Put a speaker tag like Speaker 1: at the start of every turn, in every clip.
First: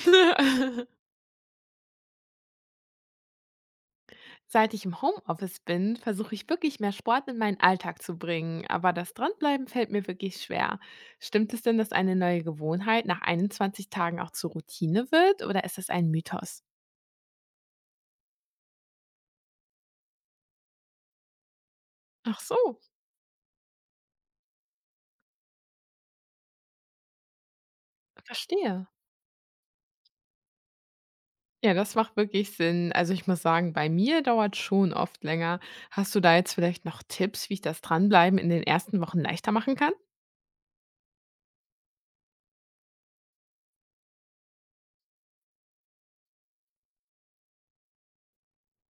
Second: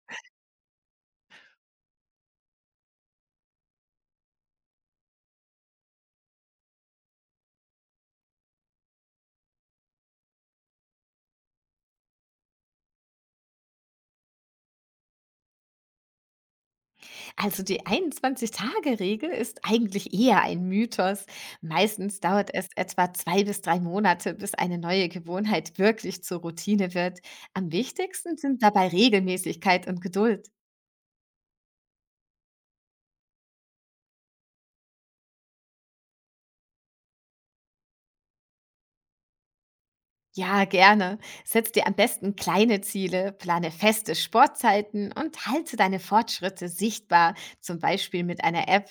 Speaker 1: Seit ich im Homeoffice bin, versuche ich wirklich mehr Sport in meinen Alltag zu bringen, aber das Dranbleiben fällt mir wirklich schwer. Stimmt es denn, dass eine neue Gewohnheit nach 21 Tagen auch zur Routine wird, oder ist das ein Mythos?
Speaker 2: Also die 21-Tage-Regel ist eigentlich eher ein Mythos. Meistens
Speaker 1: Ach
Speaker 2: dauert es
Speaker 1: so,
Speaker 2: etwa 2 bis 3 Monate, bis eine neue Gewohnheit wirklich zur Routine wird. Am wichtigsten sind
Speaker 1: verstehe.
Speaker 2: dabei Regelmäßigkeit und Geduld.
Speaker 1: Ja, das macht wirklich Sinn. Also, ich muss sagen, bei mir dauert schon oft länger. Hast du da jetzt vielleicht noch Tipps, wie ich das Dranbleiben in den ersten Wochen leichter machen kann?
Speaker 2: Ja, gerne. Setz dir am besten kleine Ziele, plane feste Sportzeiten und halte deine Fortschritte sichtbar, zum Beispiel mit einer App.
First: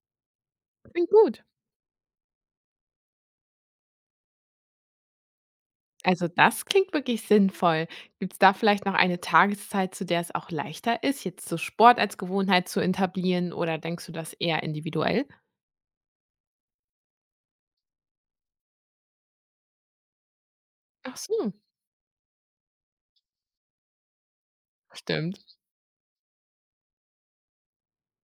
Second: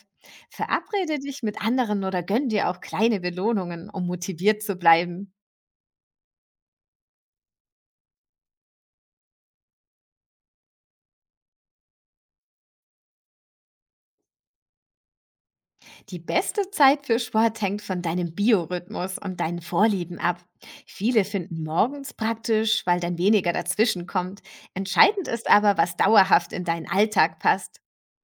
Speaker 1: Klingt
Speaker 2: Verabrede dich
Speaker 1: gut.
Speaker 2: mit anderen oder gönn dir auch kleine Belohnungen, um motiviert zu bleiben.
Speaker 1: Also das klingt wirklich sinnvoll. Gibt es da vielleicht noch eine Tageszeit, zu der es auch leichter ist, jetzt so Sport als Gewohnheit zu etablieren, oder denkst du das eher individuell?
Speaker 2: Die beste Zeit für Sport hängt von deinem Biorhythmus und deinen Vorlieben ab.
Speaker 1: Ach
Speaker 2: Viele
Speaker 1: so,
Speaker 2: finden morgens praktisch, weil dann weniger dazwischen kommt. Entscheidend
Speaker 1: stimmt.
Speaker 2: ist aber, was dauerhaft in deinen Alltag passt.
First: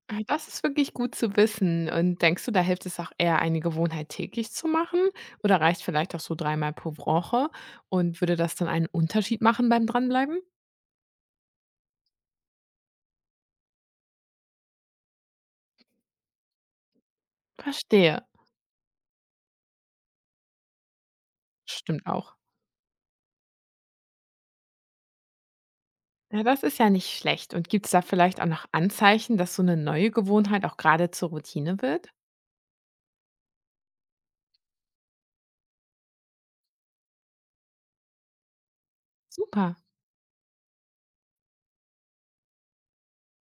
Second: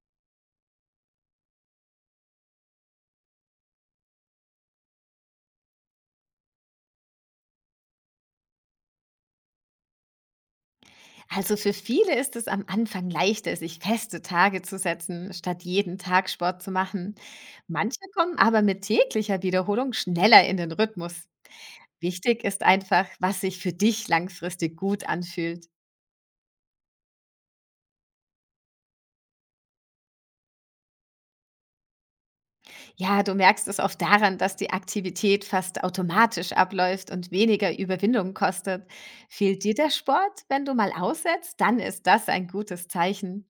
Speaker 1: Ah, das ist wirklich gut zu wissen. Und denkst du, da hilft es auch eher, eine Gewohnheit täglich zu machen? Oder reicht vielleicht auch so dreimal pro Woche? Und würde das dann einen Unterschied machen beim Dranbleiben?
Speaker 2: Also für viele ist es am Anfang leichter, sich feste Tage zu setzen, statt jeden Tag Sport zu machen. Manche
Speaker 1: Verstehe.
Speaker 2: kommen aber mit täglicher Wiederholung schneller in den Rhythmus.
Speaker 1: Stimmt auch.
Speaker 2: Wichtig ist einfach, was sich für dich langfristig gut anfühlt.
Speaker 1: Ja, das ist ja nicht schlecht. Und gibt es da vielleicht auch noch Anzeichen, dass so eine neue Gewohnheit auch gerade zur Routine wird?
Speaker 2: Ja, du merkst es oft daran, dass die Aktivität fast automatisch abläuft und weniger Überwindung kostet. Fehlt dir
Speaker 1: Super.
Speaker 2: der Sport, wenn du mal aussetzt, dann ist das ein gutes Zeichen.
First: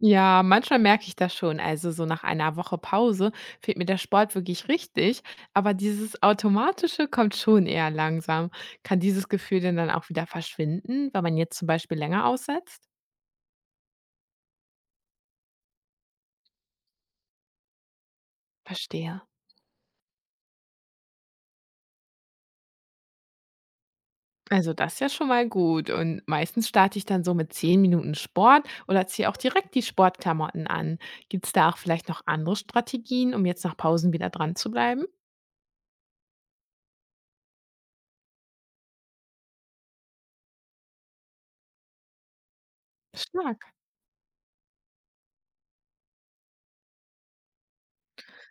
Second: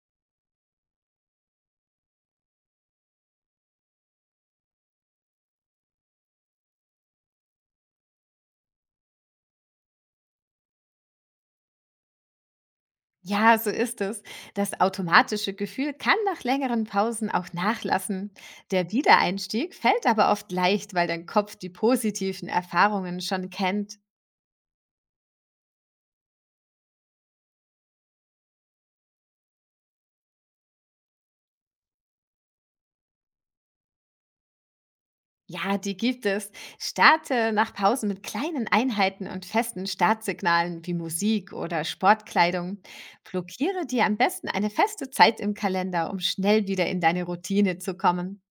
Speaker 1: Ja, manchmal merke ich das schon. Also so nach einer Woche Pause fehlt mir der Sport wirklich richtig, aber dieses Automatische kommt schon eher langsam. Kann dieses Gefühl denn dann auch wieder verschwinden, wenn man jetzt zum Beispiel länger aussetzt?
Speaker 2: Ja, so ist es. Das automatische Gefühl kann nach längeren Pausen auch nachlassen. Der
Speaker 1: Verstehe.
Speaker 2: Wiedereinstieg fällt aber oft leicht, weil dein Kopf die positiven Erfahrungen schon kennt.
Speaker 1: Also das ist ja schon mal gut. Und meistens starte ich dann so mit 10 Minuten Sport oder ziehe auch direkt die Sportklamotten an. Gibt es da auch vielleicht noch andere Strategien, um jetzt nach Pausen wieder dran zu bleiben?
Speaker 2: Ja, die gibt es. Starte nach Pausen mit kleinen Einheiten und festen Startsignalen wie Musik oder Sportkleidung.
Speaker 1: Stark.
Speaker 2: Blockiere dir am besten eine feste Zeit im Kalender, um schnell wieder in deine Routine zu kommen.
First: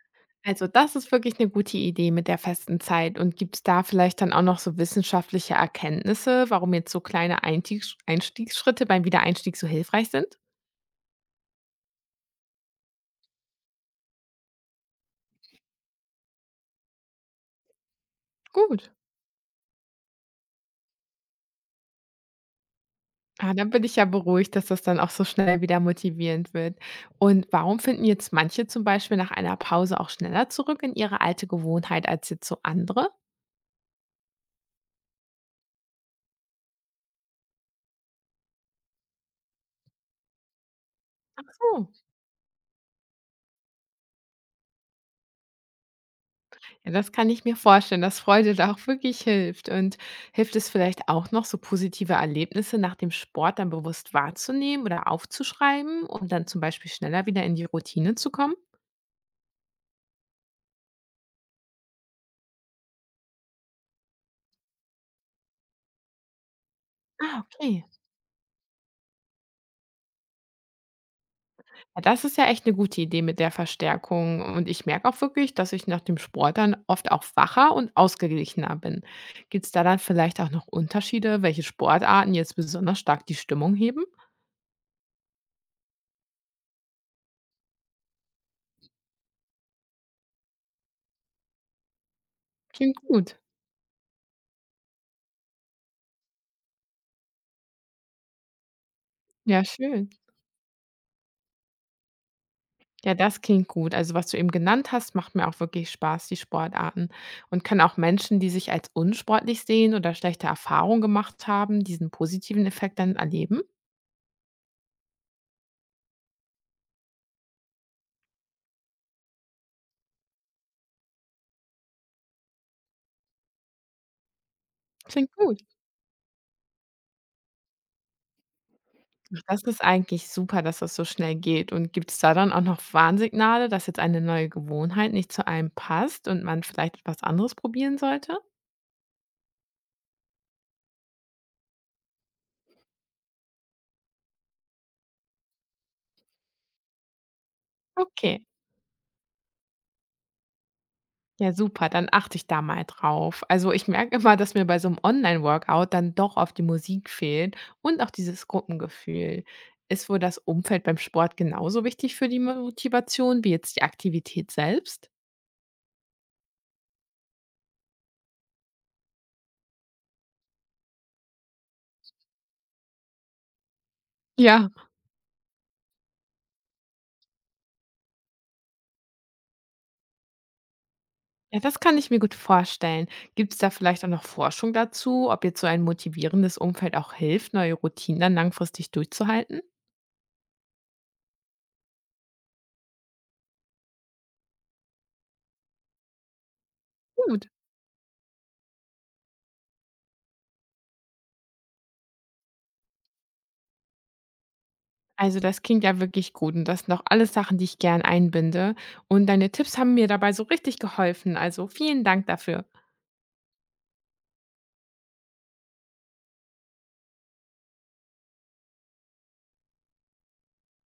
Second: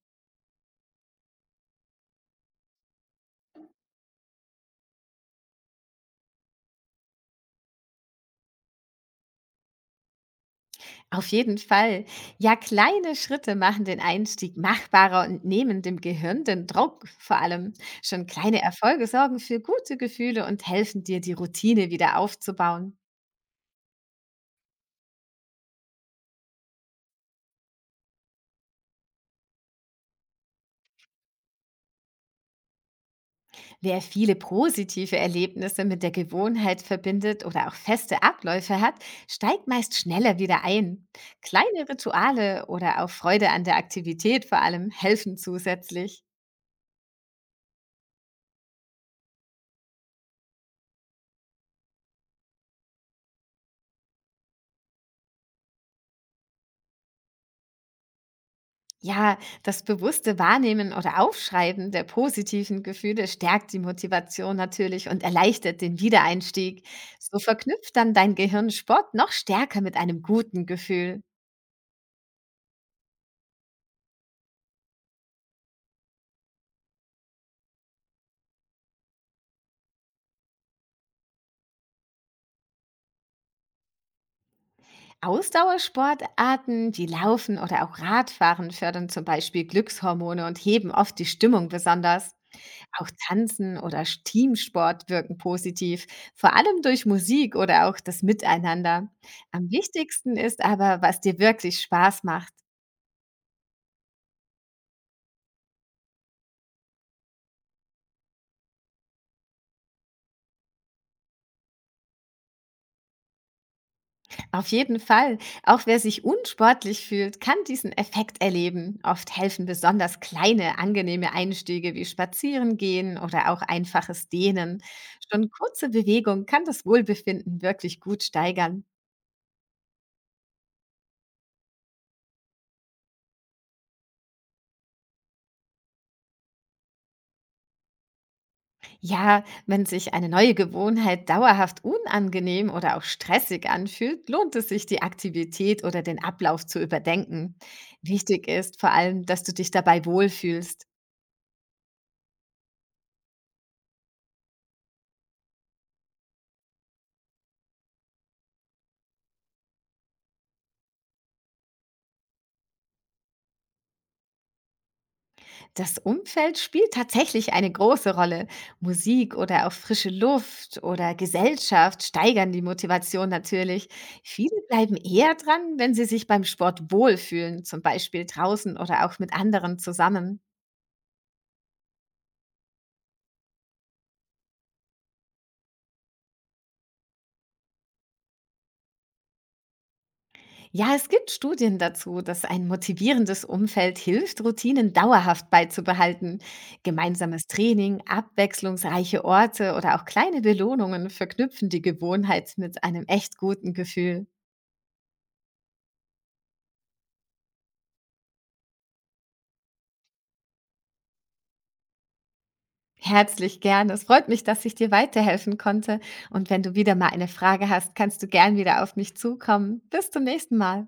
Speaker 1: Also, das ist wirklich eine gute Idee mit der festen Zeit. Und gibt es da vielleicht dann auch noch so wissenschaftliche Erkenntnisse, warum jetzt so kleine Eintiegsch Einstiegsschritte beim Wiedereinstieg so hilfreich sind?
Speaker 2: Auf jeden Fall. Ja, kleine Schritte machen den Einstieg machbarer und nehmen dem Gehirn den Druck vor allem. Schon kleine
Speaker 1: Gut.
Speaker 2: Erfolge sorgen für gute Gefühle und helfen dir, die Routine wieder aufzubauen.
Speaker 1: Ah, dann bin ich ja beruhigt, dass das dann auch so schnell wieder motivierend wird. Und warum finden jetzt manche zum Beispiel nach einer Pause auch schneller zurück in ihre alte Gewohnheit als jetzt so andere?
Speaker 2: Wer viele positive Erlebnisse mit der Gewohnheit verbindet oder auch feste Abläufe hat, steigt meist schneller wieder ein. Kleine
Speaker 1: So.
Speaker 2: Rituale oder auch Freude an der Aktivität vor allem helfen zusätzlich.
Speaker 1: Ja, das kann ich mir vorstellen, dass Freude da auch wirklich hilft. Und hilft es vielleicht auch noch, so positive Erlebnisse nach dem Sport dann bewusst wahrzunehmen oder aufzuschreiben, um dann zum Beispiel schneller wieder in die Routine zu kommen?
Speaker 2: Ja, das bewusste Wahrnehmen oder Aufschreiben der positiven Gefühle stärkt die Motivation natürlich und erleichtert den Wiedereinstieg. So
Speaker 1: Ah, okay.
Speaker 2: verknüpft dann dein Gehirn Sport noch stärker mit einem guten Gefühl.
Speaker 1: Ja, das ist ja echt eine gute Idee mit der Verstärkung. Und ich merke auch wirklich, dass ich nach dem Sport dann oft auch wacher und ausgeglichener bin. Gibt es da dann vielleicht auch noch Unterschiede, welche Sportarten jetzt besonders stark die Stimmung heben?
Speaker 2: Ausdauersportarten, die Laufen oder auch Radfahren fördern zum Beispiel Glückshormone und heben oft die Stimmung besonders.
Speaker 1: Klingt
Speaker 2: Auch
Speaker 1: gut.
Speaker 2: Tanzen oder Teamsport wirken positiv, vor allem durch Musik oder auch das Miteinander.
Speaker 1: Ja,
Speaker 2: Am
Speaker 1: schön.
Speaker 2: wichtigsten ist aber, was dir wirklich Spaß macht.
Speaker 1: Ja, das klingt gut. Also, was du eben genannt hast, macht mir auch wirklich Spaß, die Sportarten. Und kann auch Menschen, die sich als unsportlich sehen oder schlechte Erfahrungen gemacht haben, diesen positiven Effekt dann erleben?
Speaker 2: Auf jeden Fall. Auch wer sich unsportlich fühlt, kann diesen Effekt erleben. Oft helfen besonders kleine, angenehme Einstiege wie Spazierengehen oder auch einfaches Dehnen.
Speaker 1: Klingt
Speaker 2: Schon
Speaker 1: gut.
Speaker 2: kurze Bewegung kann das Wohlbefinden wirklich gut steigern.
Speaker 1: Das ist eigentlich super, dass das so schnell geht. Und gibt es da dann auch noch Warnsignale, dass jetzt eine neue Gewohnheit nicht zu einem passt und man vielleicht etwas anderes probieren sollte?
Speaker 2: Ja, wenn sich eine neue Gewohnheit dauerhaft unangenehm oder auch stressig anfühlt, lohnt es sich, die Aktivität oder den Ablauf zu überdenken.
Speaker 1: Okay.
Speaker 2: Wichtig ist vor allem, dass du dich dabei wohlfühlst.
Speaker 1: Ja, super, dann achte ich da mal drauf. Also ich merke immer, dass mir bei so einem Online-Workout dann doch oft die Musik fehlt und auch dieses Gruppengefühl. Ist wohl das Umfeld beim Sport genauso wichtig für die Motivation wie jetzt die Aktivität selbst?
Speaker 2: Das Umfeld spielt tatsächlich eine große Rolle. Musik oder auch frische Luft oder Gesellschaft steigern die Motivation natürlich. Viele
Speaker 1: Ja.
Speaker 2: bleiben eher dran, wenn sie sich beim Sport wohlfühlen, zum Beispiel draußen oder auch mit anderen zusammen.
Speaker 1: Ja, das kann ich mir gut vorstellen. Gibt es da vielleicht auch noch Forschung dazu, ob jetzt so ein motivierendes Umfeld auch hilft, neue Routinen dann langfristig durchzuhalten?
Speaker 2: Ja, es gibt Studien dazu, dass ein motivierendes Umfeld hilft, Routinen dauerhaft beizubehalten. Gemeinsames
Speaker 1: Gut.
Speaker 2: Training, abwechslungsreiche Orte oder auch kleine Belohnungen verknüpfen die Gewohnheit mit einem echt guten Gefühl.
Speaker 1: Also, das klingt ja wirklich gut und das sind auch alles Sachen, die ich gern einbinde. Und deine Tipps haben mir dabei so richtig geholfen. Also, vielen Dank dafür.
Speaker 2: Herzlich gerne. Es freut mich, dass ich dir weiterhelfen konnte. Und wenn du wieder mal eine Frage hast, kannst du gern wieder auf mich zukommen. Bis zum nächsten Mal.